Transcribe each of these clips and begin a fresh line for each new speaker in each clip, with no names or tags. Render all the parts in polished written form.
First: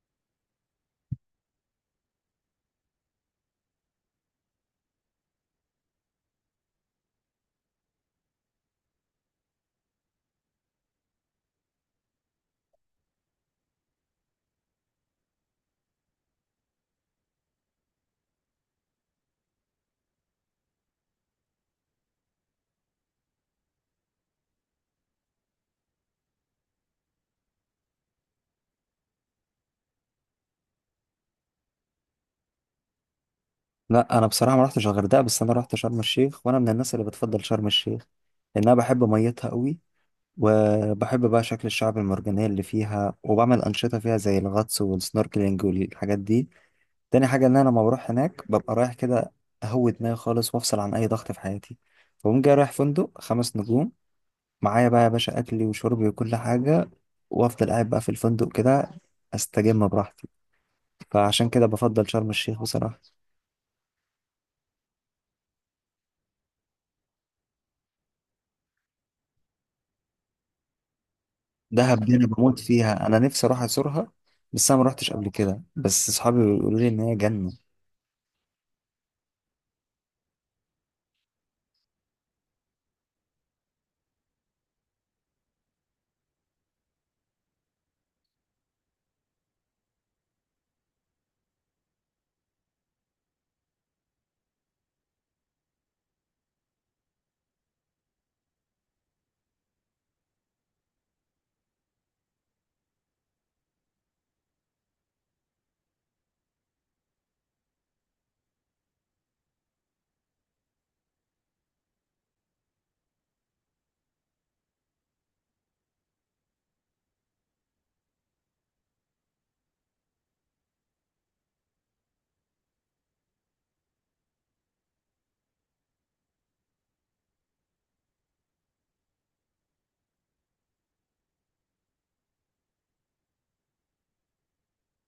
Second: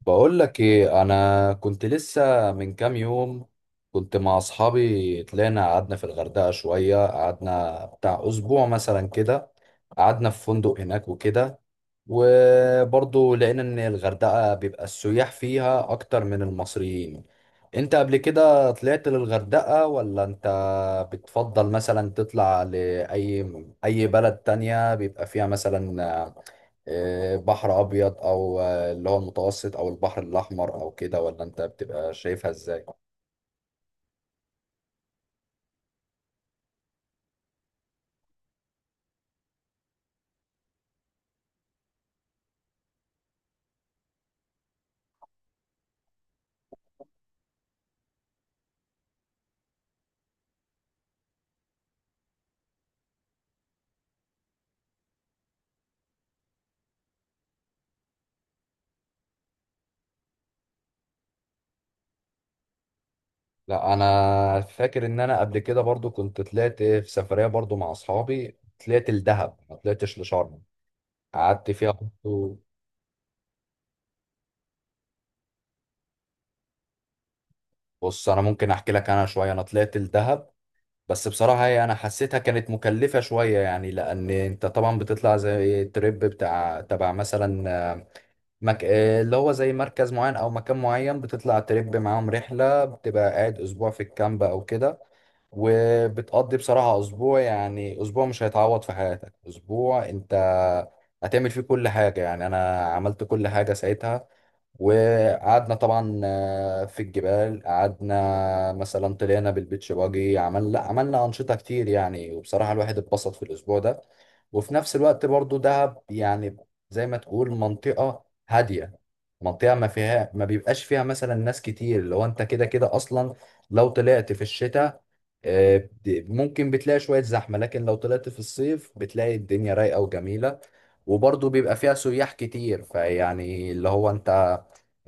بقول لك ايه، انا كنت لسه من كام يوم كنت مع اصحابي. طلعنا قعدنا في الغردقة شوية، قعدنا بتاع اسبوع مثلا كده. قعدنا في فندق هناك وكده. وبرضه لقينا ان الغردقة بيبقى السياح فيها اكتر من المصريين. انت قبل كده طلعت للغردقة ولا انت بتفضل مثلا تطلع لأي اي بلد تانية بيبقى فيها مثلا بحر ابيض او اللي هو المتوسط، او البحر الاحمر او كده، ولا انت بتبقى شايفها ازاي؟
لا، انا بصراحه ما رحتش الغردقه، بس انا رحت شرم الشيخ، وانا من الناس اللي بتفضل شرم الشيخ. لان انا بحب ميتها قوي، وبحب بقى شكل الشعب المرجانيه اللي فيها، وبعمل انشطه فيها زي الغطس والسنوركلينج والحاجات دي. تاني حاجه ان انا لما بروح هناك ببقى رايح كده اهوي دماغي خالص، وافصل عن اي ضغط في حياتي. فبقوم جاي رايح فندق 5 نجوم، معايا بقى يا باشا اكلي وشربي وكل حاجه، وافضل قاعد بقى في الفندق كده، استجم براحتي. فعشان كده بفضل شرم الشيخ بصراحه.
لا، انا فاكر ان انا قبل كده برضو كنت طلعت في سفرية برضو مع اصحابي. طلعت الدهب ما طلعتش لشرم، قعدت فيها
دهب دي انا بموت
برضو.
فيها، انا نفسي اروح ازورها، بس انا ما روحتش قبل كده، بس اصحابي بيقولوا لي ان هي جنه.
بص، انا ممكن احكي لك انا شويه. انا طلعت الدهب بس بصراحه هي انا حسيتها كانت مكلفه شويه، يعني لان انت طبعا بتطلع زي تريب بتاع تبع مثلا آه، مك... آه، اللي هو زي مركز معين او مكان معين، بتطلع تريب معاهم رحله، بتبقى قاعد اسبوع في الكامب او كده. وبتقضي بصراحه اسبوع، يعني اسبوع مش هيتعوض في حياتك. اسبوع انت هتعمل فيه كل حاجه، يعني انا عملت كل حاجه ساعتها. وقعدنا طبعا في الجبال، قعدنا مثلا طلعنا بالبيتش باجي، عملنا أنشطة كتير يعني. وبصراحة الواحد اتبسط في الأسبوع ده. وفي نفس الوقت برضو دهب، يعني زي ما تقول منطقة هادية، منطقة ما فيها ما بيبقاش فيها مثلا ناس كتير. لو انت كده كده أصلا لو طلعت في الشتاء، ممكن بتلاقي شوية زحمة. لكن لو طلعت في الصيف بتلاقي الدنيا رايقة وجميلة، وبرضه بيبقى فيها سياح كتير. فيعني اللي هو انت،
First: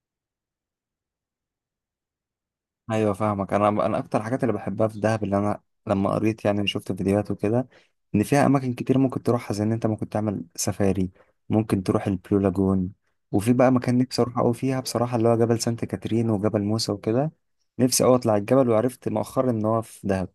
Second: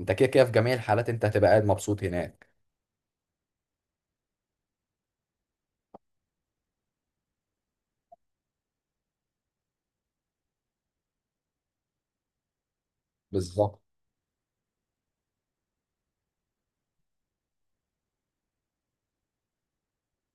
انت كده كده في جميع الحالات انت هتبقى قاعد مبسوط هناك.
ايوه فاهمك، انا اكتر الحاجات اللي بحبها في دهب اللي انا لما قريت، يعني شفت فيديوهات وكده، ان فيها اماكن كتير ممكن تروحها، زي ان انت ممكن تعمل سفاري، ممكن تروح البلو لاجون، وفي بقى
بالظبط.
مكان نفسي اروح قوي فيها بصراحه، اللي هو جبل سانت كاترين وجبل موسى وكده. نفسي اوي اطلع الجبل، وعرفت مؤخرا ان هو في دهب.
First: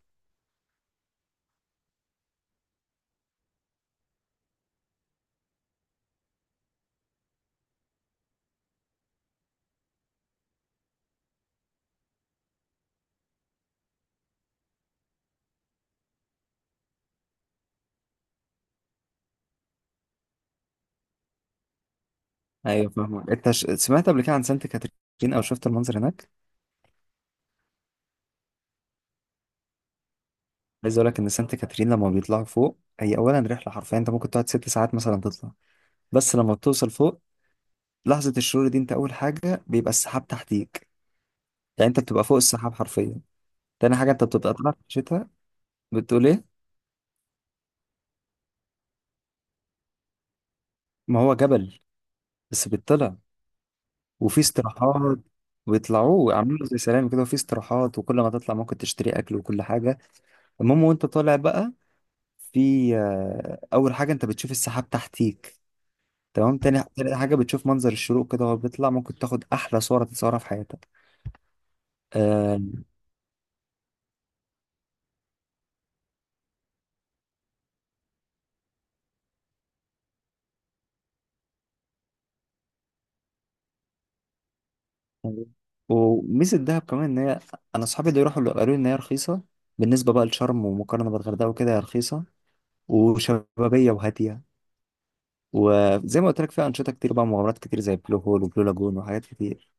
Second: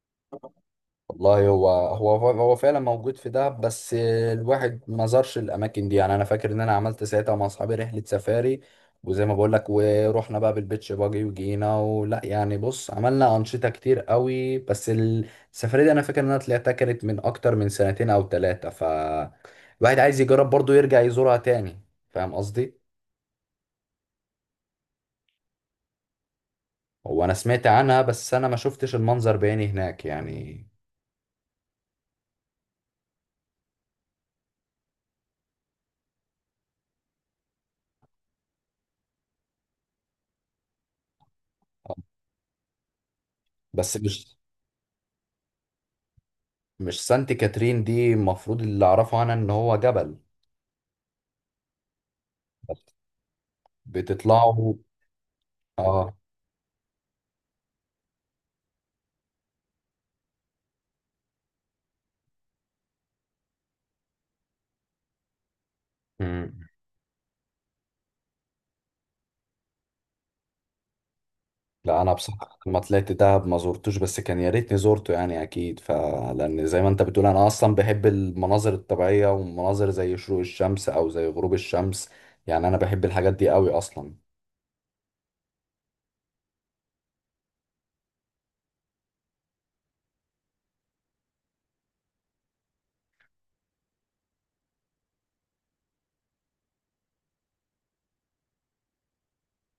والله هو هو فعلا موجود في دهب، بس الواحد ما زارش الاماكن دي. يعني انا فاكر ان انا عملت ساعتها مع اصحابي رحله سفاري، وزي ما بقول لك ورحنا بقى بالبيتش باجي وجينا ولا يعني. بص، عملنا انشطه كتير قوي، بس السفاري دي انا فاكر ان انا طلعتها كانت من اكتر من سنتين او ثلاثه، ف الواحد عايز يجرب برضه يرجع يزورها تاني. فاهم قصدي؟
ايوه فاهمك، انت سمعت قبل كده عن سانت كاترين، او شفت المنظر هناك؟
هو انا سمعت عنها، بس انا ما شفتش المنظر بعيني هناك يعني.
عايز اقول لك ان سانت كاترين لما بيطلعوا فوق هي اولا رحله، حرفيا انت ممكن تقعد 6 ساعات مثلا تطلع. بس لما بتوصل فوق، لحظه الشروق دي، انت اول حاجه بيبقى السحاب تحتيك، يعني انت بتبقى فوق السحاب حرفيا. تاني
بس
حاجه، انت
مش
بتبقى طالع في الشتاء. بتقول ايه؟
مش سانت كاترين دي المفروض اللي اعرفه عنها ان هو جبل؟
ما هو جبل، بس
بت-
بيطلع وفي
بتطلعوا؟
استراحات.
اه.
بيطلعوه عاملينه زي سلام كده، وفي استراحات، وكل ما تطلع ممكن تشتري اكل وكل حاجه. المهم، وانت طالع بقى، في اول حاجه انت بتشوف السحاب تحتيك. تمام.
مم.
تاني حاجة بتشوف منظر الشروق كده وهو بيطلع، ممكن تاخد أحلى صورة تتصورها في حياتك.
لا، انا
آه.
بصراحه لما طلعت دهب ما زرتوش، بس كان يا ريتني زورته، يعني اكيد فلان زي ما انت بتقول انا اصلا بحب المناظر الطبيعيه، ومناظر زي شروق الشمس او زي غروب الشمس. يعني انا بحب الحاجات دي قوي اصلا.
وميزة دهب كمان إن هي، أنا أصحابي اللي يروحوا اللي قالوا لي إن هي رخيصة، بالنسبة بقى لشرم ومقارنة بالغردقة وكده هي رخيصة وشبابية وهادية. وزي ما قلت لك، فيها أنشطة كتير بقى، مغامرات كتير، زي بلو هول وبلو لاجون وحاجات كتير.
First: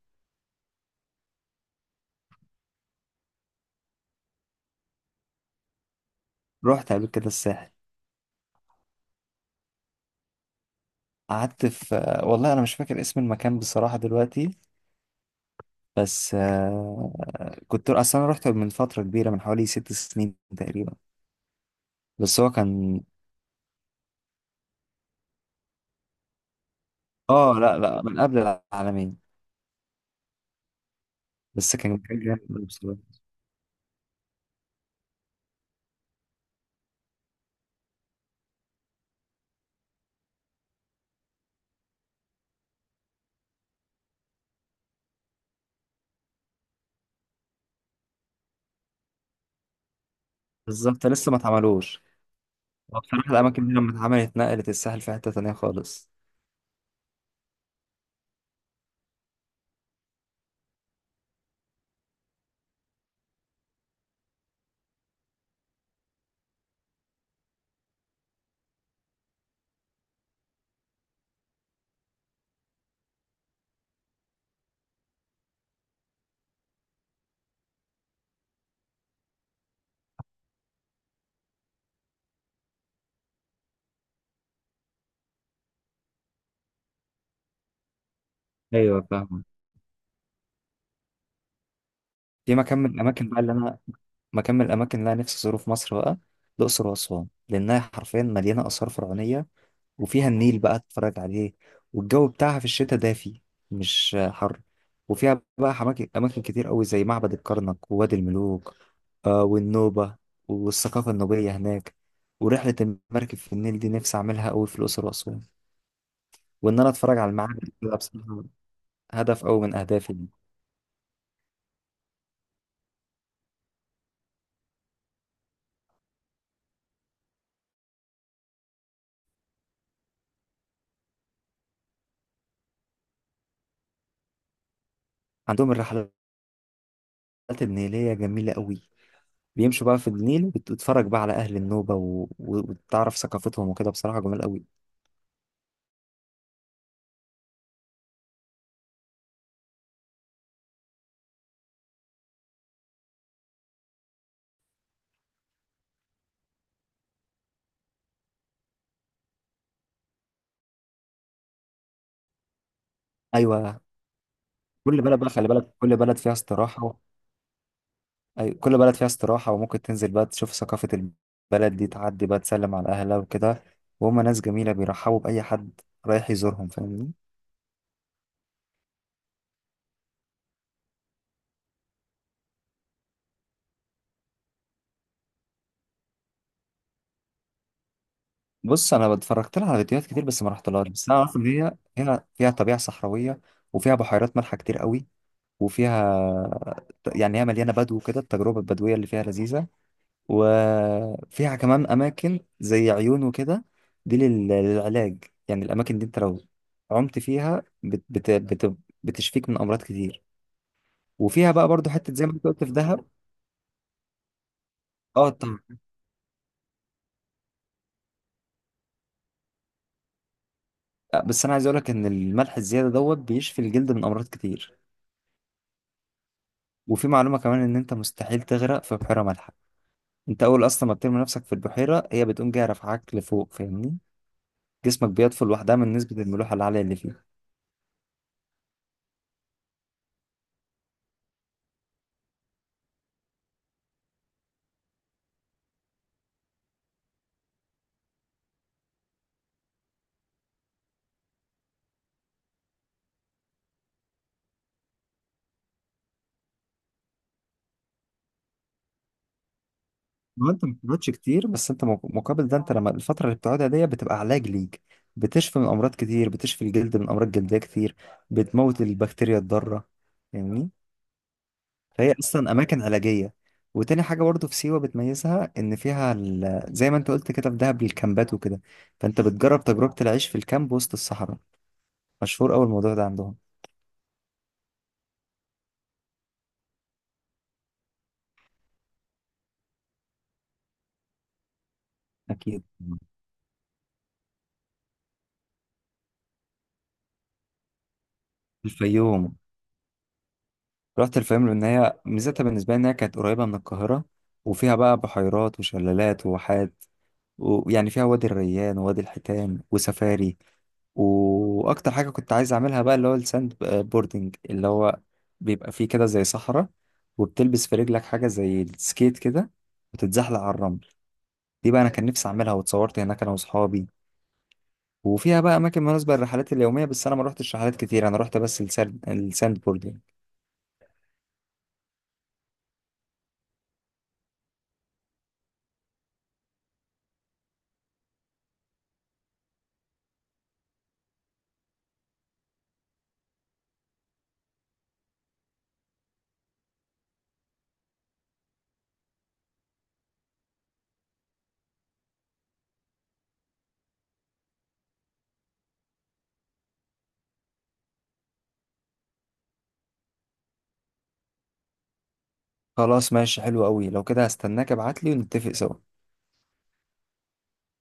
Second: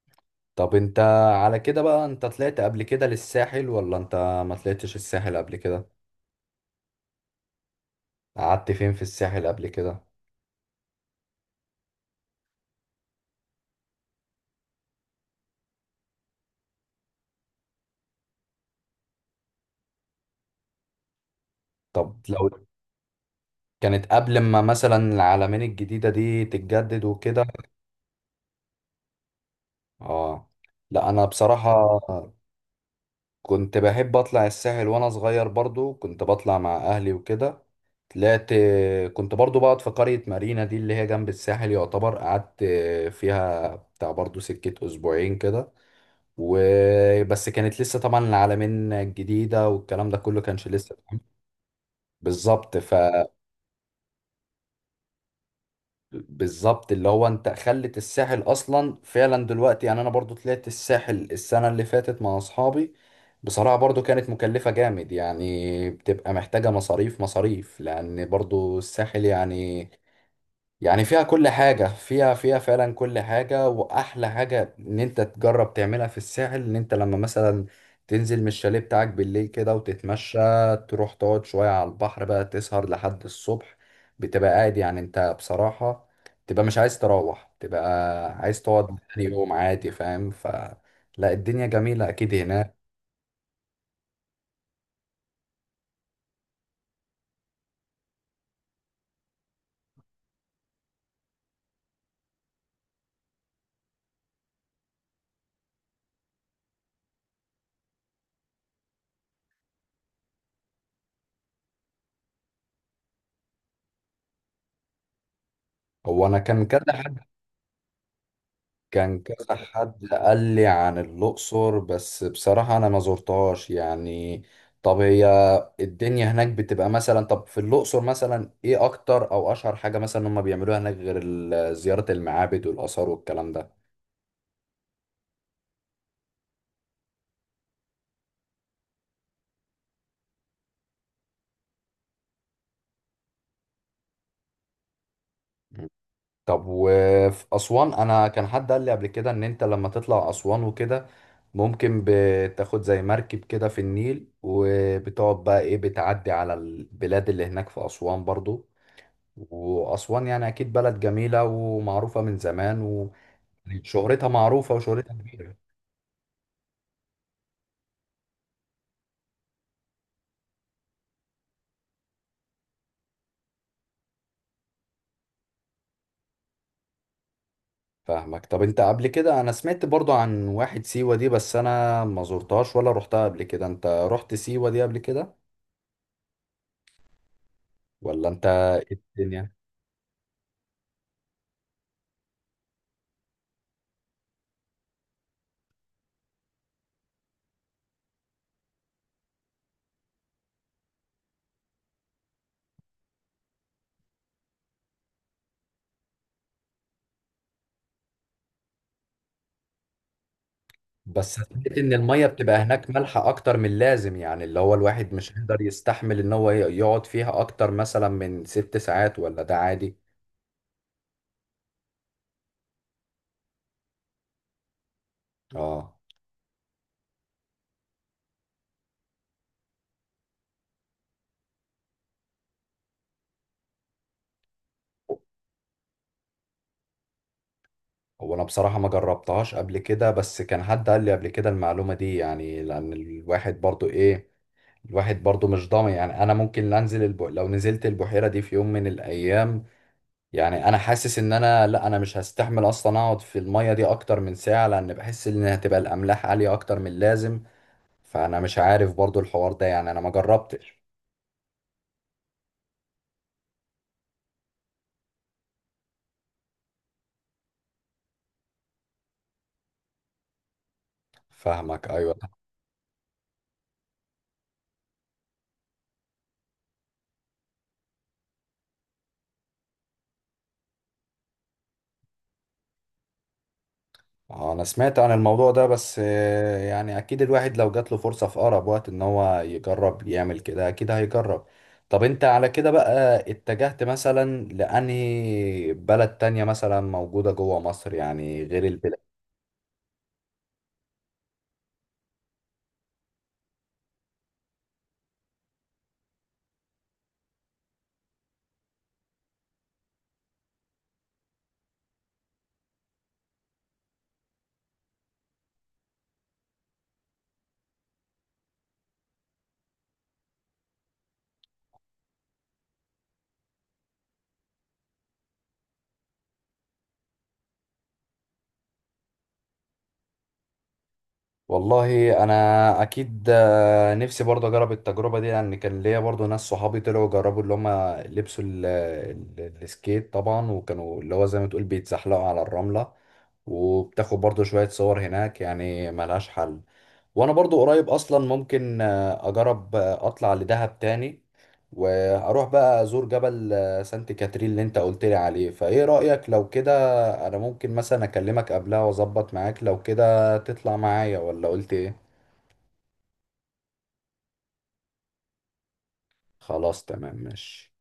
طب انت على كده بقى، انت طلعت قبل كده للساحل ولا انت ما طلعتش الساحل قبل كده؟
رحت قبل كده الساحل.
قعدت فين في الساحل قبل كده؟
قعدت في والله أنا مش فاكر اسم المكان بصراحة دلوقتي، بس آه، كنت أصلا أنا رحت من فترة كبيرة، من حوالي 6 سنين تقريبا.
طب
بس
لو
هو كان،
كانت قبل ما مثلا العلمين الجديدة دي تتجدد وكده.
اه لا لا، من قبل العالمين.
اه. لا، انا
بس كان
بصراحة
كان جامد أوي بصراحة.
كنت بحب اطلع الساحل وانا صغير، برضو كنت بطلع مع اهلي وكده. طلعت، كنت برضو بقعد في قرية مارينا دي اللي هي جنب الساحل يعتبر. قعدت فيها بتاع برضو سكة اسبوعين كده. وبس كانت لسه طبعا العلمين الجديدة والكلام ده كله كانش لسه.
بالظبط، لسه ما اتعملوش.
بالظبط ف
هو بصراحة الأماكن دي لما اتعملت نقلت الساحل في حتة تانية خالص.
بالظبط، اللي هو انت خلت الساحل اصلا فعلا دلوقتي. يعني انا برضو طلعت الساحل السنة اللي فاتت مع اصحابي، بصراحة برضو كانت مكلفة جامد. يعني بتبقى محتاجة مصاريف مصاريف، لان برضو الساحل يعني، يعني فيها كل حاجة، فيها فعلا كل حاجة. وأحلى حاجة إن أنت تجرب تعملها في الساحل إن أنت لما مثلا تنزل من الشاليه بتاعك بالليل كده وتتمشى، تروح تقعد شوية على البحر بقى، تسهر لحد الصبح. بتبقى قاعد، يعني أنت بصراحة تبقى مش عايز تروح، تبقى عايز تقعد
ايوه
تاني
فاهم.
يوم عادي. فاهم؟ فلا، الدنيا جميلة أكيد
في
هناك.
مكان من الأماكن بقى اللي أنا مكان من الأماكن اللي أنا نفسي أزوره في مصر بقى، الأقصر وأسوان، لأنها حرفيا مليانة آثار فرعونية، وفيها النيل بقى تتفرج عليه، والجو بتاعها في الشتاء دافي مش حر. وفيها بقى أماكن كتير قوي، زي معبد الكرنك ووادي الملوك، آه والنوبة والثقافة النوبية هناك. ورحلة المركب في النيل دي نفسي أعملها قوي في الأقصر وأسوان،
هو أنا كان
وإن أنا
كذا
أتفرج على المعابد، ده بصراحة
كان
هدف
كذا
قوي من
حد
أهدافي دي.
قال لي عن الأقصر، بس بصراحة أنا ما زرتهاش يعني. طب هي الدنيا هناك بتبقى مثلا، طب في الأقصر مثلا إيه أكتر أو أشهر حاجة مثلا هم بيعملوها هناك غير زيارة المعابد والآثار والكلام ده؟
عندهم الرحلات النيلية جميلة قوي، بيمشوا بقى في النيل وتتفرج بقى على أهل النوبة وتعرف ثقافتهم وكده، بصراحة جميل قوي.
مم. طب وفي أسوان، أنا كان حد قال لي قبل كده إن أنت لما تطلع أسوان وكده ممكن بتاخد زي مركب كده في النيل وبتقعد بقى إيه، بتعدي على البلاد اللي هناك في أسوان برضو. وأسوان يعني أكيد بلد جميلة ومعروفة من زمان،
أيوه،
وشهرتها معروفة
كل
وشهرتها
بلد بقى خلي
كبيرة.
بالك، كل بلد فيها استراحة. أيوة، كل بلد فيها استراحة، وممكن تنزل بقى تشوف ثقافة البلد دي، تعدي بقى تسلم على أهلها وكده. وهم ناس جميلة بيرحبوا بأي حد رايح يزورهم، فاهمني.
فاهمك. طب أنت قبل كده، أنا سمعت برضو عن واحد سيوة دي، بس أنا ما زرتهاش ولا رحتها قبل كده. أنت رحت سيوة دي قبل كده ولا أنت؟
بص
إيه
أنا
الدنيا؟
اتفرجت لها على فيديوهات كتير، بس ما رحتلهاش، بس أنا أعرف إن هي هنا فيها طبيعة صحراوية، وفيها بحيرات مالحة كتير قوي، وفيها، يعني هي مليانة بدو كده، التجربة البدوية اللي فيها لذيذة. وفيها كمان أماكن زي عيون وكده، دي للعلاج، يعني الأماكن دي أنت لو عمت فيها بتشفيك من أمراض كتير.
بس
وفيها بقى
سمعت
برضو
إن
حته
المية
زي ما انت
بتبقى
قلت في
هناك
دهب.
مالحة أكتر من اللازم، يعني اللي هو الواحد
اه
مش هيقدر
طبعا،
يستحمل إن هو يقعد فيها أكتر مثلا من 6 ساعات ولا ده عادي؟
بس انا عايز اقول لك ان الملح الزياده دوت بيشفي الجلد من امراض كتير.
آه.
وفي معلومه كمان، ان انت مستحيل تغرق في بحيره مالحه. انت اول اصلا ما بترمي نفسك في البحيره هي بتقوم جايه رافعاك لفوق، فاهمني؟ جسمك بيطفو لوحدها من نسبه الملوحه العاليه اللي فيه.
هو انا بصراحة ما جربتهاش قبل كده، بس كان حد قال لي قبل كده المعلومة دي يعني، لان الواحد برضو ايه، الواحد برضو مش ضامن. يعني انا ممكن لا، انزل لو نزلت البحيرة دي في يوم من الايام، يعني انا حاسس ان انا لا، انا مش هستحمل اصلا اقعد في المية دي اكتر من ساعة، لان بحس ان هتبقى الاملاح عالية اكتر من اللازم. فانا مش عارف برضو الحوار ده، يعني انا ما
ما انت ما
جربتش.
بتقعدش كتير، بس انت مقابل ده، انت لما الفتره اللي بتقعدها دي بتبقى علاج ليك، بتشفي من امراض كتير، بتشفي الجلد من امراض جلديه كتير، بتموت البكتيريا الضاره، فاهمني.
فاهمك.
فهي
ايوه.
اصلا اماكن علاجيه. وتاني حاجه برضو في سيوه بتميزها، ان فيها زي ما انت قلت كده في دهب الكامبات وكده، فانت بتجرب تجربه العيش في الكامب وسط الصحراء. مشهور قوي الموضوع ده عندهم.
انا سمعت عن الموضوع ده، بس يعني اكيد الواحد لو جات له فرصة في اقرب وقت ان هو يجرب يعمل كده اكيد هيجرب. طب انت على
اكيد
كده بقى اتجهت مثلا لانهي بلد تانية مثلا موجودة جوه مصر، يعني غير البلاد؟
الفيوم. رحت الفيوم لان هي ميزتها بالنسبه لي انها كانت قريبه من القاهره، وفيها بقى بحيرات وشلالات وواحات، ويعني فيها وادي الريان ووادي الحيتان وسفاري. واكتر حاجه كنت عايز اعملها بقى اللي هو الساند بوردنج، اللي هو بيبقى فيه كده زي صحراء، وبتلبس في رجلك حاجه زي السكيت كده وتتزحلق على الرمل. دي بقى انا كان نفسي اعملها، واتصورت هناك انا واصحابي. وفيها بقى اماكن مناسبه للرحلات اليوميه، بس انا ما روحتش رحلات كتير، انا روحت بس الساند بوردنج.
والله انا اكيد، نفسي برضه اجرب التجربه دي، لان كان ليا برضه ناس صحابي طلعوا جربوا اللي هم لبسوا السكيت طبعا، وكانوا اللي هو زي ما تقول بيتزحلقوا على الرمله. وبتاخد برضه شويه صور هناك، يعني ملهاش حل. وانا برضه قريب اصلا ممكن اجرب اطلع لدهب تاني، واروح بقى ازور جبل سانت كاترين اللي انت قلت لي عليه. فايه رايك لو كده؟ انا ممكن مثلا اكلمك قبلها واظبط معاك لو كده. هتطلع معايا ولا قلت ايه؟
خلاص ماشي، حلو قوي لو كده، هستناك ابعتلي ونتفق سوا.
خلاص تمام، ماشي.